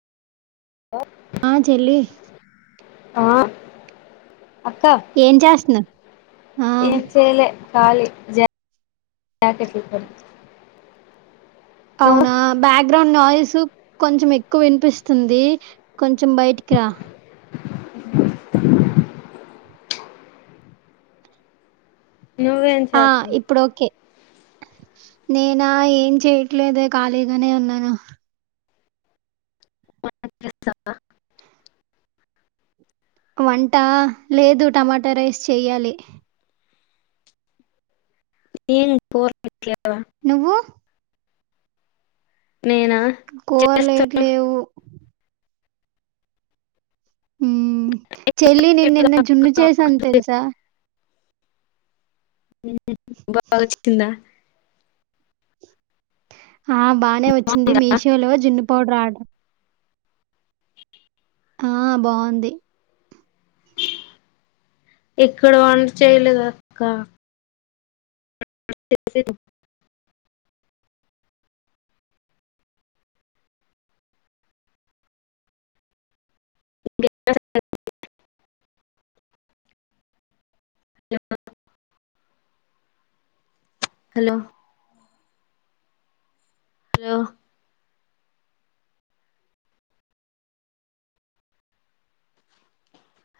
ఆ చెల్లి ఆహ్ ఏం చేస్తన్నావ్ ఏం చేయ్లే రాలే [unintelligible] అవునా బ్యాక్గ్రౌండ్ నయిస్ సూ కొంచెం ఎక్కువ వినిపిస్తుంది. కొంచెం బయటికి రా నువ్వేం ఆ చేస్తున్నావ్ ఇప్పుడు ఓకే నేనా ఏం చెయట్లేదే ఖాళీగానే ఉన్నాను. వంట చేస్తావా వంట లేదు టమాటా రైస్ చెయ్యాలి. ఏం కూరలు నువ్వు నేనా కూరలు చేస్తా ఏట్ లేవు. ఉహ్మ్ చెల్లి నేన్నెన్న జున్న చేేసన్ తెల్సా ఉమ్ బాగా చికిందా ఆ బాగానే వచ్చింది మీషోలో జున్ను పౌడర్ ఆర్డర్ ఆ బాగుంది ఎక్కడ వంట చేయలేదు అక్క హలో హలో